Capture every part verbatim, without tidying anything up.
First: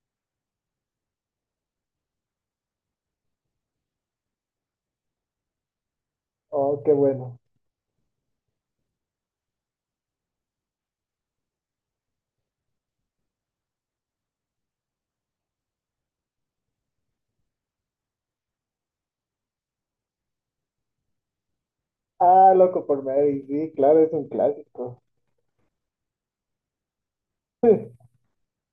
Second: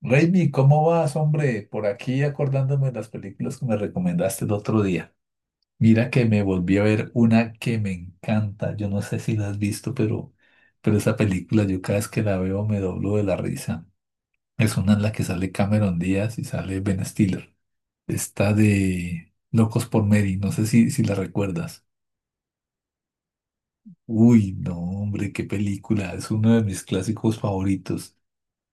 Raimi, ¿cómo vas, hombre? Por aquí acordándome de las películas que me recomendaste el otro día. Mira que me volví Oh, a qué ver bueno. una que me encanta. Yo no sé si la has visto, pero, pero esa película yo cada vez que la veo me doblo de la risa. Es una en la que sale Cameron Díaz y sale Ben Stiller. Está de Locos por Mary, no sé si, si la recuerdas. Ah, loco por Mary, sí, claro, es un Uy, no, clásico. hombre, qué película. Es uno de mis clásicos favoritos.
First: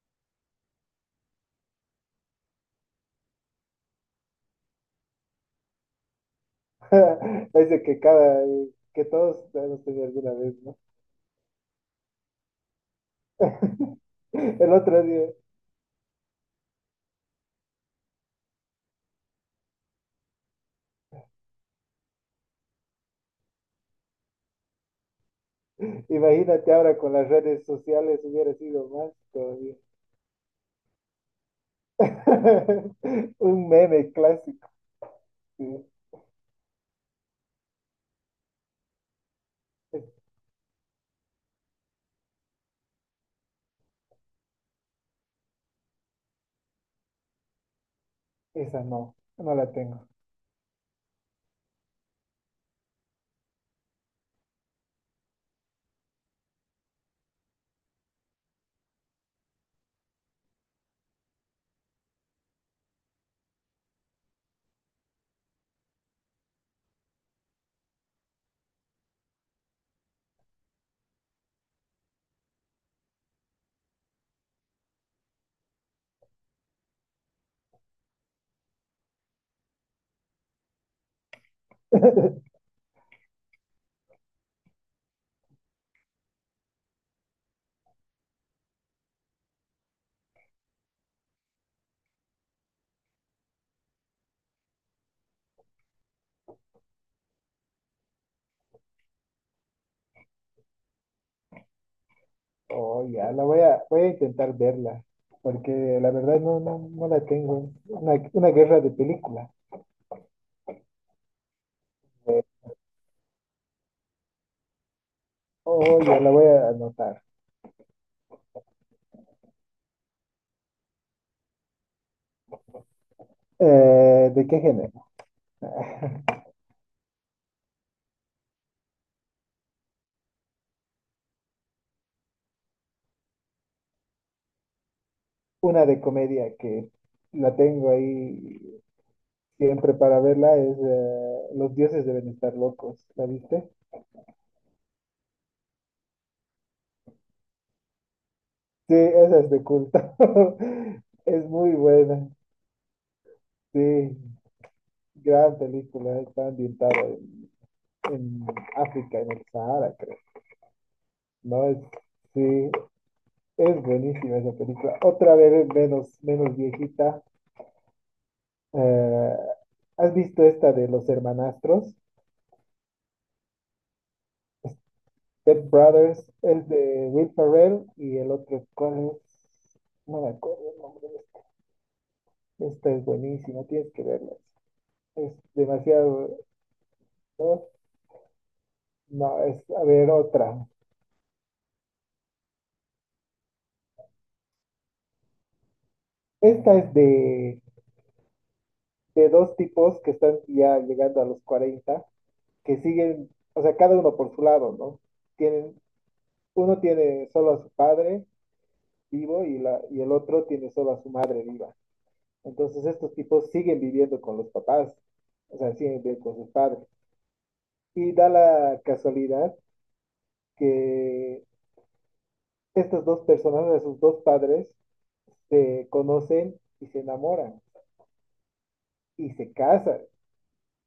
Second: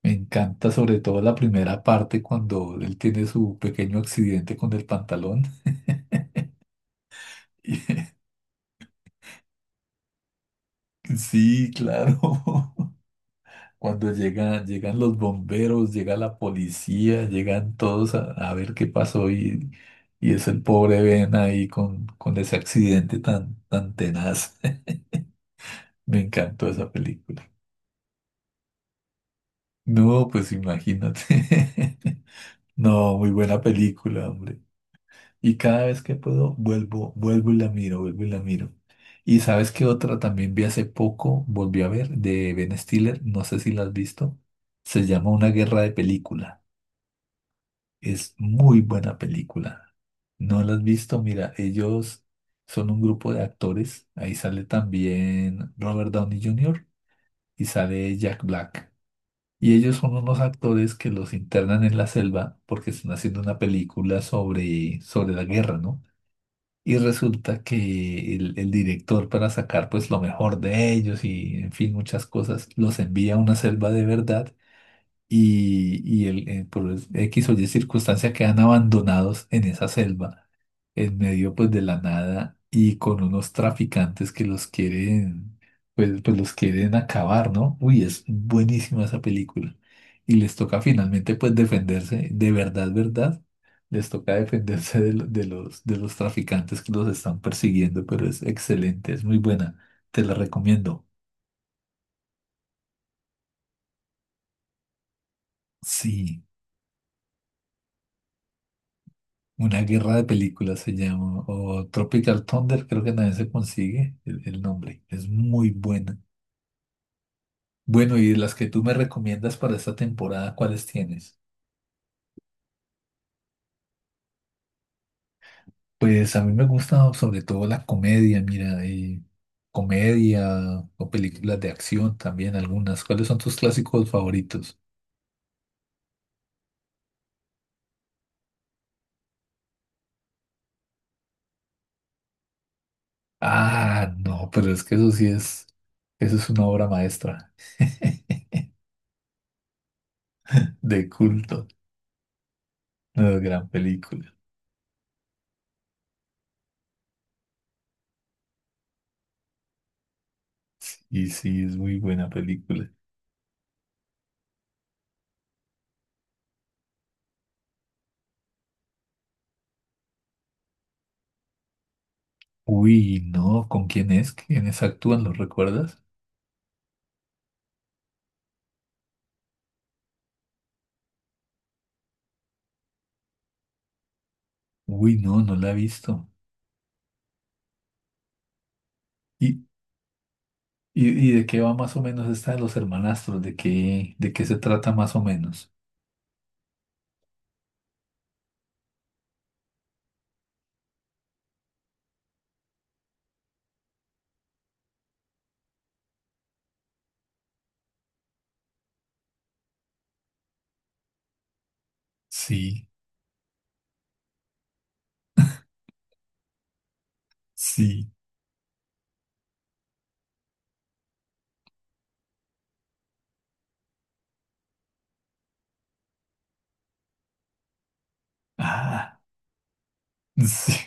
Me encanta sobre todo la primera parte cuando él tiene su pequeño accidente con el pantalón. Es de que cada, que todos hemos tenido alguna vez, ¿no? Sí, claro. Cuando llegan, El llegan otro los día, bomberos, llega la policía, llegan todos a, a ver qué pasó y, y es el pobre Ben ahí con, con ese accidente tan, tan tenaz. Me encantó imagínate esa ahora con las película. redes sociales hubiera sido más todavía. No, pues imagínate. No, muy buena Un meme película, hombre. clásico. Y Sí. cada vez que puedo, vuelvo, vuelvo y la miro, vuelvo y la miro. Y sabes qué Es- otra también vi hace poco, volví a ver, de Ben Stiller, no sé si la has visto. Se llama Una guerra de película. Es esa muy no, buena no la película. tengo. ¿No la has visto? Mira, ellos son un grupo de actores. Ahí sale también Robert Downey junior y sale Jack Black. Y ellos son unos actores que los internan en la selva porque están haciendo una película sobre, sobre la guerra, ¿no? Y resulta que el, el director para sacar pues lo mejor de ellos y en fin muchas cosas los envía a una selva de verdad y, y el, eh, por X o Y circunstancia quedan abandonados en esa selva, en medio pues de la nada y con unos traficantes que los quieren, pues, pues los quieren acabar, ¿no? Uy, es buenísima esa película. Y les toca finalmente pues defenderse, de verdad, verdad, les toca defenderse de, lo- de los, de los traficantes que los están persiguiendo, pero es excelente, es muy buena, te la recomiendo. Oh, ya, la voy a, voy a intentar verla, porque la verdad Sí. no, no, no la tengo. Una, una guerra de película. Una guerra de películas se llama, o Tropical Thunder, creo que nadie se consigue el, el nombre. Es muy Oh, buena. ya la voy a anotar. Bueno, y de las que tú me recomiendas para esta temporada, ¿cuáles tienes? Eh, ¿de qué género? Pues a mí me gusta sobre todo la comedia, mira, y comedia o películas de acción también algunas. ¿Cuáles son tus clásicos favoritos? Una de comedia que la tengo ahí siempre para verla es eh, Los dioses deben estar locos, ¿la viste? Ah, no, pero es que eso sí es, eso es una obra maestra. Sí, esa es de culto. De Es culto, muy buena, una gran sí, película. gran película, está ambientada en, en África, en el Sahara, creo. Y sí, No, es es, muy buena sí, película. es buenísima esa película. Otra vez menos, menos viejita. eh, ¿Has visto esta de los hermanastros? Uy, no, ¿con quién es? ¿Quiénes actúan? ¿Lo Step recuerdas? Brothers es de Will Ferrell y el otro, ¿cuál es? No me acuerdo el nombre de este. Esta es buenísima, tienes que verla. Uy, Es no, no la he visto. demasiado. No, no, ¿Y, es, a ver, otra. y, y de qué va más o menos esta de los hermanastros? ¿De qué, de qué se trata más o menos? Esta es de, de dos tipos que están ya llegando a los cuarenta, que siguen, o sea, cada uno por su lado, ¿no? Tienen, uno tiene solo a su padre vivo y, la, y el otro tiene solo a su madre viva. Entonces Sí, estos tipos siguen viviendo con los papás, o sea, siguen viviendo con sus padres. sí, Y da la casualidad que estas dos personas, de sus dos padres, se conocen y se enamoran ah, y se casan sí,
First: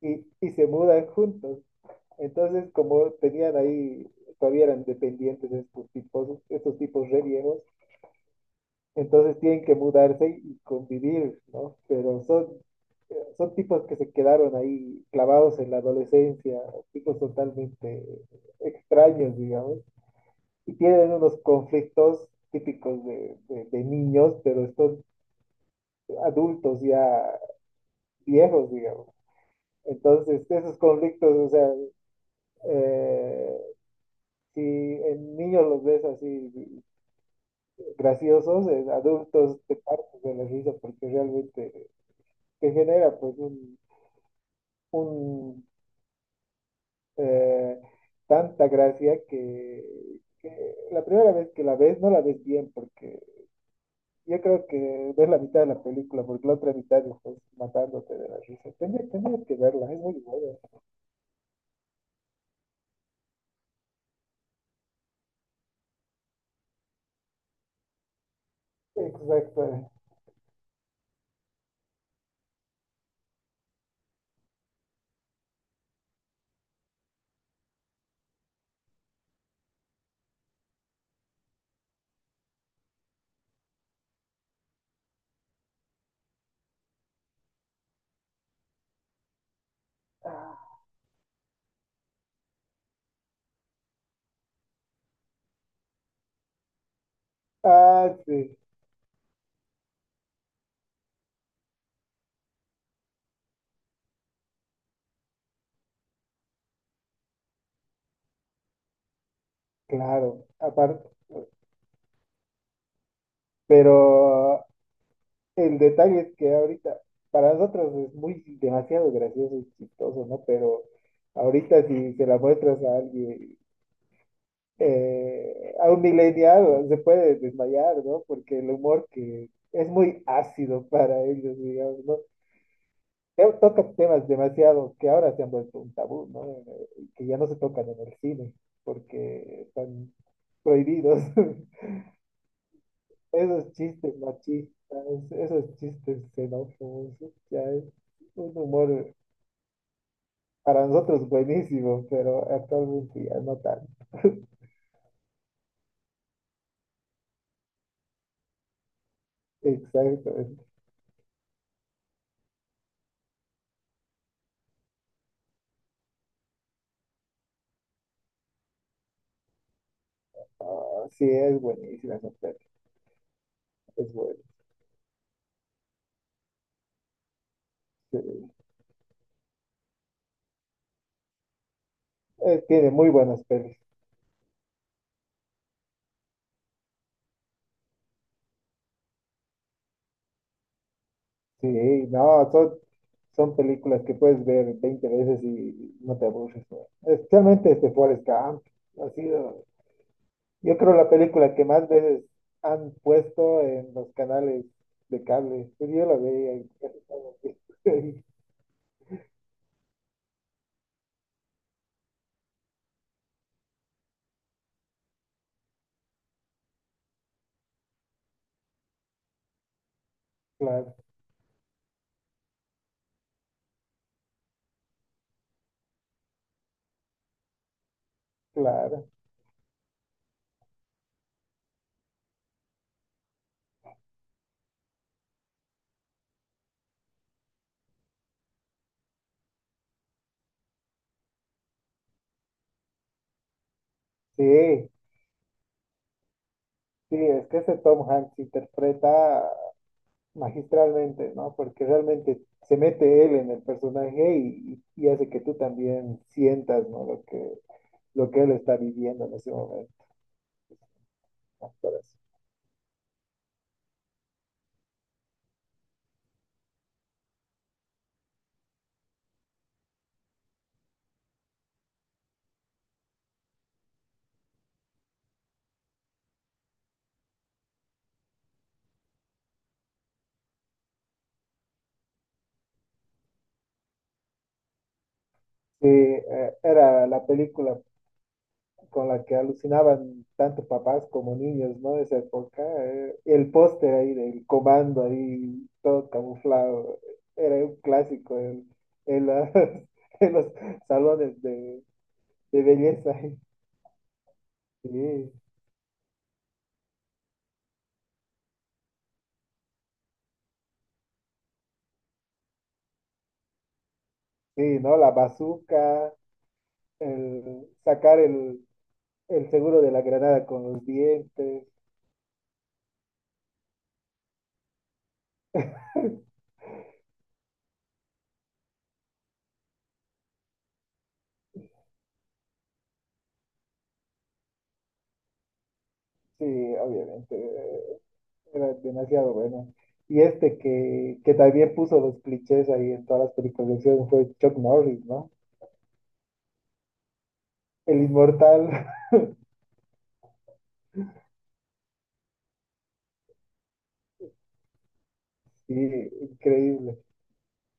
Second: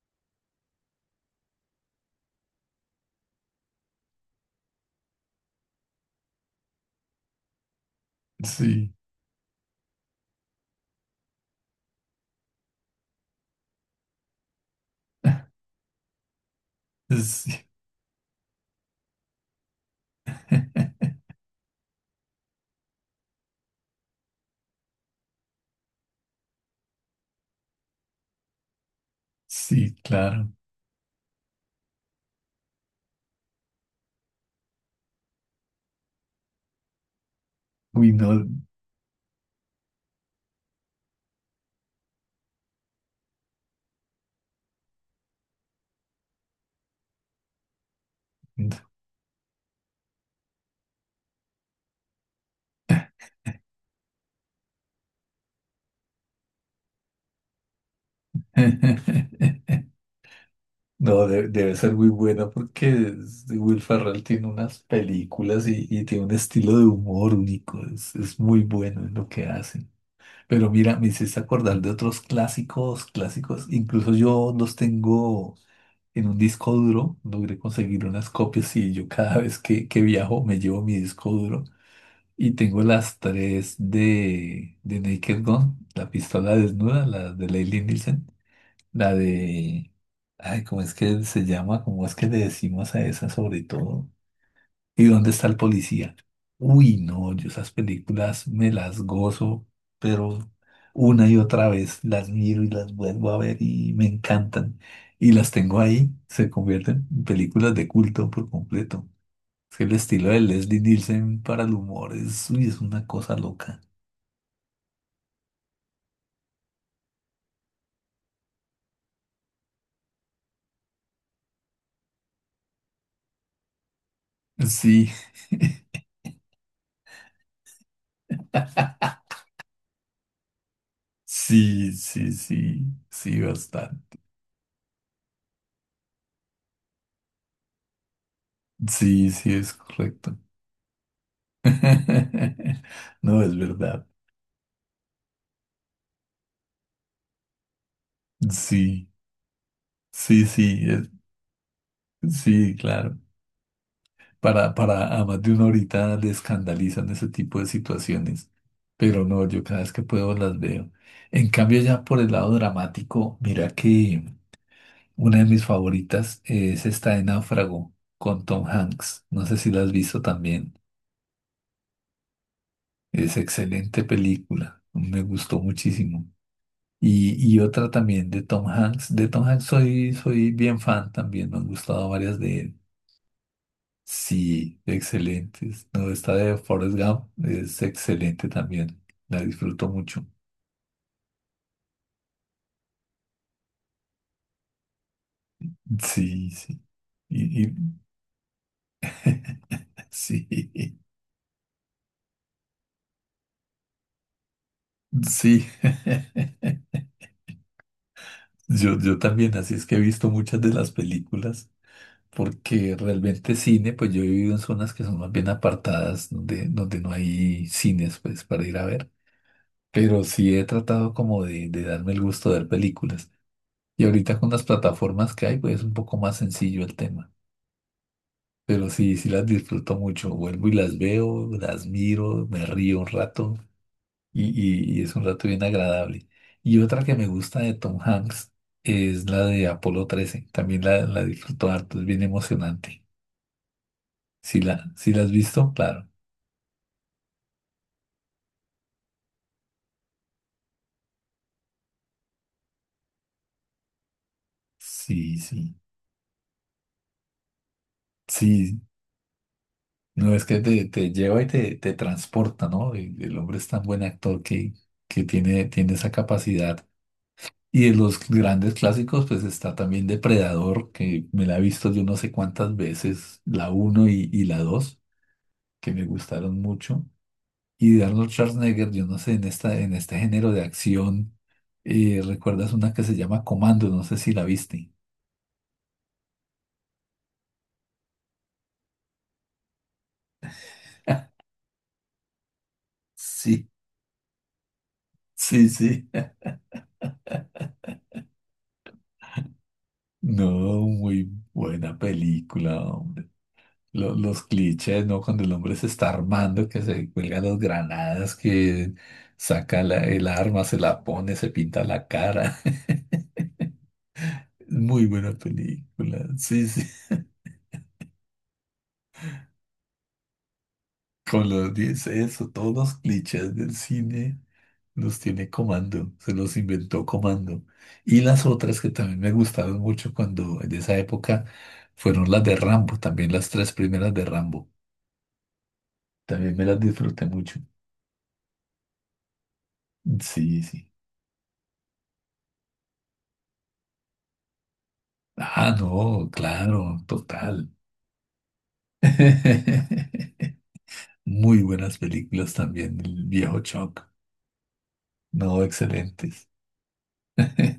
y, y se mudan juntos. Entonces, como tenían ahí, todavía eran dependientes de estos tipos, estos tipos re viejos, sí, entonces tienen que mudarse y convivir, ¿no? Pero son, son tipos que se quedaron ahí clavados en la adolescencia, tipos sí, totalmente extraños, digamos. Y tienen unos conflictos típicos de, de- de niños, pero estos adultos ya viejos, digamos. sí, Entonces, claro. esos conflictos, o sea, eh, si en niños los ves así Uy, no. graciosos, en adultos te partes de la risa porque realmente te genera pues un, un, eh, tanta gracia que, que la primera vez que la ves no la ves bien porque yo creo que ves la mitad de la película, porque la otra mitad estás matándote de la risa. Tenías que verla, es muy buena. No, de- debe ser muy buena porque es- Will Ferrell tiene unas películas y, y tiene un estilo de humor único. Es, es muy bueno en lo que Exacto. hace. Pero mira, me hiciste acordar de otros clásicos, clásicos. Incluso yo los tengo en un disco duro. Logré conseguir unas copias y yo cada vez que, que viajo me llevo mi disco duro. Y tengo las tres de, de Naked Gun, la pistola desnuda, la de Leslie Nielsen, la de... Ay, ¿cómo es que se llama? ¿Cómo es que le decimos a esa sobre todo? ¿Y dónde está el policía? Uy, no, yo esas Ah, películas sí, me las gozo, pero una y otra vez las miro y las vuelvo a ver y me encantan. Y las tengo ahí, se convierten en películas de culto por completo. Es que el estilo de claro. Leslie Aparte, Nielsen para el humor es, uy, es una cosa loca. pero el detalle es que ahorita, para nosotros es muy demasiado gracioso y chistoso, ¿no? Pero ahorita si se la muestras a alguien, Sí, eh, a un millennial, se puede desmayar, ¿no? Porque el humor que es muy ácido para ellos, sí, digamos, ¿no? sí, sí, sí, to- Toca bastante. temas demasiado que ahora se han vuelto un tabú, ¿no? Eh, Que ya no se tocan en el cine Sí, sí, porque es están correcto. prohibidos. No, es Esos verdad. chistes machistas, esos chistes xenófobos, ya es un Sí, humor sí, sí. para nosotros buenísimo, pero Sí, claro. actualmente ya no tanto. Para, para a más de una horita le escandalizan ese tipo de situaciones. Pero no, yo cada vez que puedo Exacto. las Es- veo. En cambio, ya por el lado dramático, mira que una de mis favoritas es esta de Náufrago con Tom Hanks. No sé si la has visto también. ah, sí, es buenísima esa peli, Es excelente es bueno. película. Me gustó muchísimo. Y, y otra Sí, también de Tom Hanks. De Tom Hanks soy, soy bien fan también. Me han gustado varias de eh, él. tiene muy buenas pelis. Sí, excelentes. No, esta de Forrest Gump es excelente también. La disfruto mucho. Sí, no, son, son películas que puedes ver veinte veces y no te Sí, aburres, ¿no? sí. Y, Especialmente y- este Forrest Gump. ¿No? Ha sido, sí, yo creo, la película que más veces han puesto en los canales de sí. cable. Pues yo la veía y casi todo el tiempo. Yo, yo también, así es que he visto muchas de las películas, porque realmente cine, pues yo he vivido en zonas que son más bien apartadas, donde, donde no hay cines, pues, para ir a ver. Pero sí he Claro, tratado como de, de darme el gusto de ver películas. Y ahorita con las plataformas que hay, pues es un poco más sencillo el tema. Pero claro. sí, sí las disfruto mucho. Vuelvo y las veo, las miro, me río un rato y, y- y es un rato bien agradable. Y otra que me gusta de Tom Hanks es la de Apolo trece. También la, la disfruto harto, es bien emocionante. Si la, Sí, si la has visto, claro. sí, es que ese Tom Hanks interpreta magistralmente, ¿no? Porque realmente se mete él en el personaje y, y hace Sí, que tú sí. también sientas, ¿no? Lo que lo que él está Sí, viviendo en ese momento. no es que te, te lleva y ¿No? te, te Por eso. transporta, ¿no? El el hombre es tan buen actor que, que tiene, tiene esa capacidad. Y de los grandes clásicos, pues está también Depredador, que me la he visto yo no sé cuántas veces, la uno y, y la dos que me gustaron mucho. Y de Arnold Schwarzenegger, yo no sé, en esta, en este género de acción, eh, ¿recuerdas una que se llama Comando? No sé si la viste. Sí, eh, era la película con la que alucinaban tanto papás como niños, ¿no? De esa época. Eh, el Sí, póster ahí del comando ahí, sí, sí. todo camuflado, era un clásico en, en la- en los No, muy salones de, buena de película, belleza. hombre. lo- los clichés, ¿no? Sí, Cuando el hombre se está armando, que se cuelga las granadas, que saca la- el arma, se la pone, se pinta la cara. sí, ¿no? Muy La buena bazuca, película, sí, sí. el sacar el, el seguro de la granada con los Con dientes. los diez, eso, todos los clichés del cine los tiene Comando, se los inventó Comando. Y las otras que también me gustaron mucho cuando en esa época fueron las de Rambo, también las tres primeras de Rambo. Sí, También me las disfruté obviamente. mucho. Era demasiado bueno. Y este Sí, sí. que, que también puso los clichés ahí en todas las películas de acción fue Chuck Norris, ¿no? Ah, no, claro, total. El inmortal. Muy buenas películas también, el viejo Chuck. No, Sí, excelentes. increíble,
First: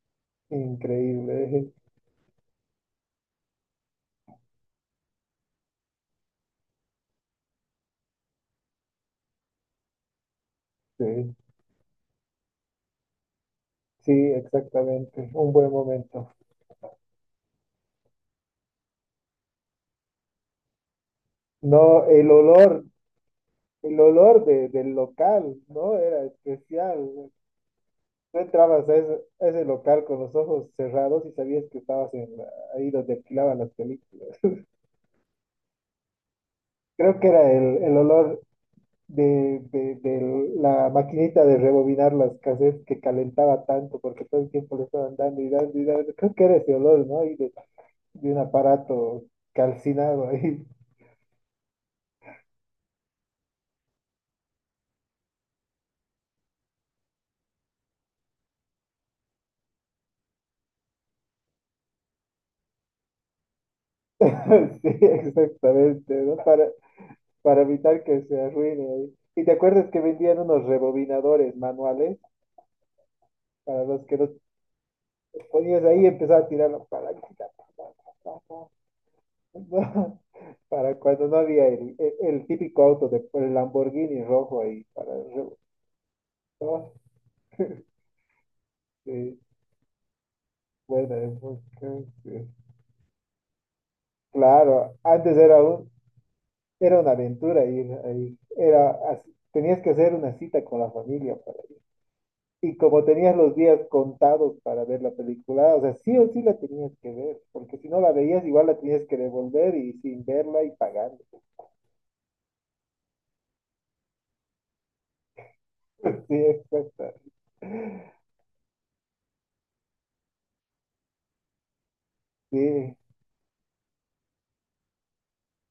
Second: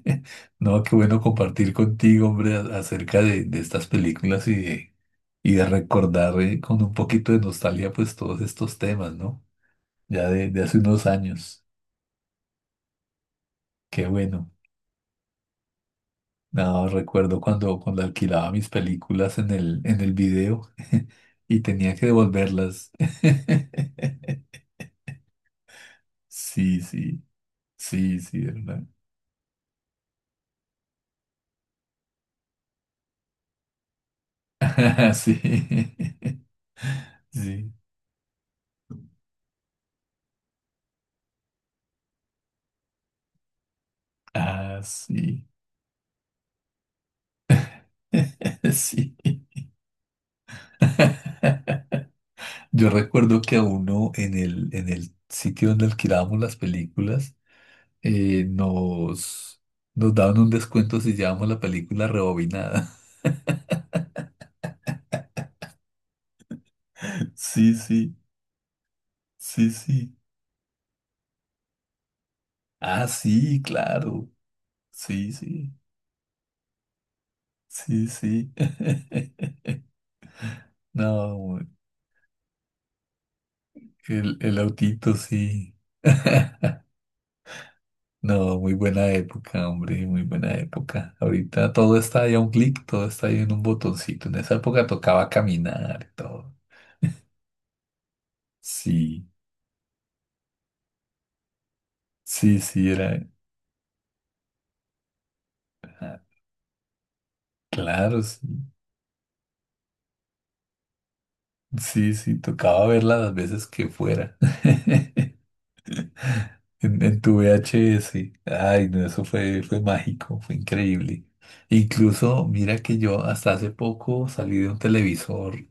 No, qué bueno increíble. compartir contigo, hombre, a- acerca de, de estas películas y de, y de recordar eh, con un poquito de nostalgia, pues todos estos temas, ¿no? Ya de, de hace unos Sí, años. Qué sí, bueno. exactamente. Un buen momento. No, recuerdo cuando, cuando alquilaba mis películas en el, en el video y tenía No, que el olor, devolverlas. el olor de, del local, ¿no? Era Sí, sí, especial. sí, Tú sí, ¿verdad? entrabas a ese, a ese local con los ojos cerrados y sabías que estabas en la- ahí donde alquilaban las películas. Sí. Creo que era Sí. el, el olor de, de, de la maquinita de rebobinar las cassettes que calentaba tanto porque todo el tiempo Ah, le estaban dando sí. y dando y dando. Creo que era ese olor, ¿no? Y de, de un Sí. aparato calcinado ahí. Yo, recuerdo que a uno en el, en el sitio donde alquilábamos las películas, eh, nos, nos daban un descuento si llevábamos la película rebobinada. Sí, exactamente, ¿no? Para, para Sí, evitar sí, que se arruine ahí. Y te sí, acuerdas que sí. vendían unos rebobinadores manuales Ah, sí, para los que claro. los Sí, sí, ponías ahí y empezaba a tirar la palanquita. sí, sí. Para cuando no No, había el, el- el típico auto de el Lamborghini el, el rojo ahí autito, para re- sí. oh, No, muy buena sí, época, hombre, muy buena época. buena Ahorita todo época, está ahí a sí. un clic, todo está ahí en un botoncito. En esa época Claro, tocaba antes era un, caminar y todo. era una aventura ir ahí. Era Sí, así, tenías que hacer una cita con la familia para ir. sí, Y sí, como era. tenías los días contados para ver la película, o sea, sí ah, o sí la tenías que ver, porque si no la Claro, sí, veías, igual la tenías que devolver y sin verla y pagando. sí, sí, tocaba verla las veces que fuera. Sí, En, en tu V H S. Ay, no, eso fue, fue mágico, fue increíble. Incluso, mira sí, que yo hasta hace poco salí de un televisor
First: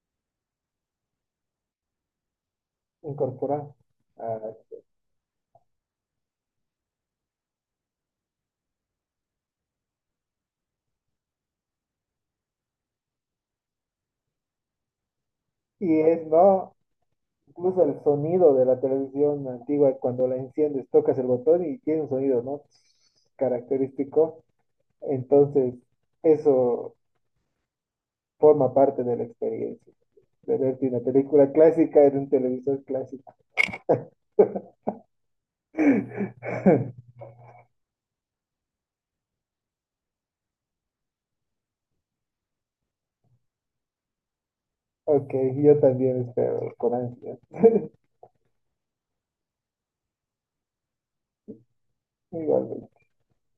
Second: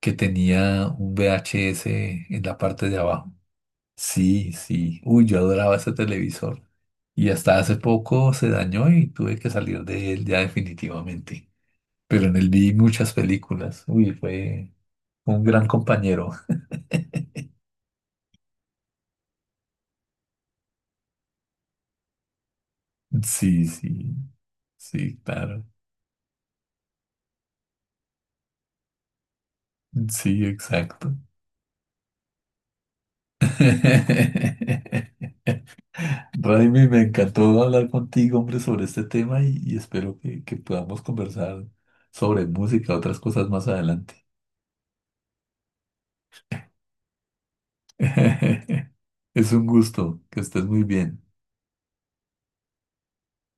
que tenía un V H S en la parte de abajo. incorporar. Ah, Sí, sí. Uy, yo adoraba ese televisor. Y hasta hace poco se dañó y tuve que salir de él ya definitivamente. Pero en él vi muchas películas. Uy, fue un gran y es, compañero. ¿no? Incluso el sonido de la televisión antigua, cuando la enciendes, tocas el botón y tiene un sonido, ¿no? Sí, sí, Característico. sí, claro. Entonces, eso forma parte de la experiencia, Sí, de verte una exacto. película clásica en un televisor clásico. Raimi, me encantó hablar contigo, hombre, sobre este tema y, y espero que, que podamos conversar sobre música, otras cosas más adelante. Ok, yo también espero, con ansias. Es un gusto, que estés muy bien. Igualmente.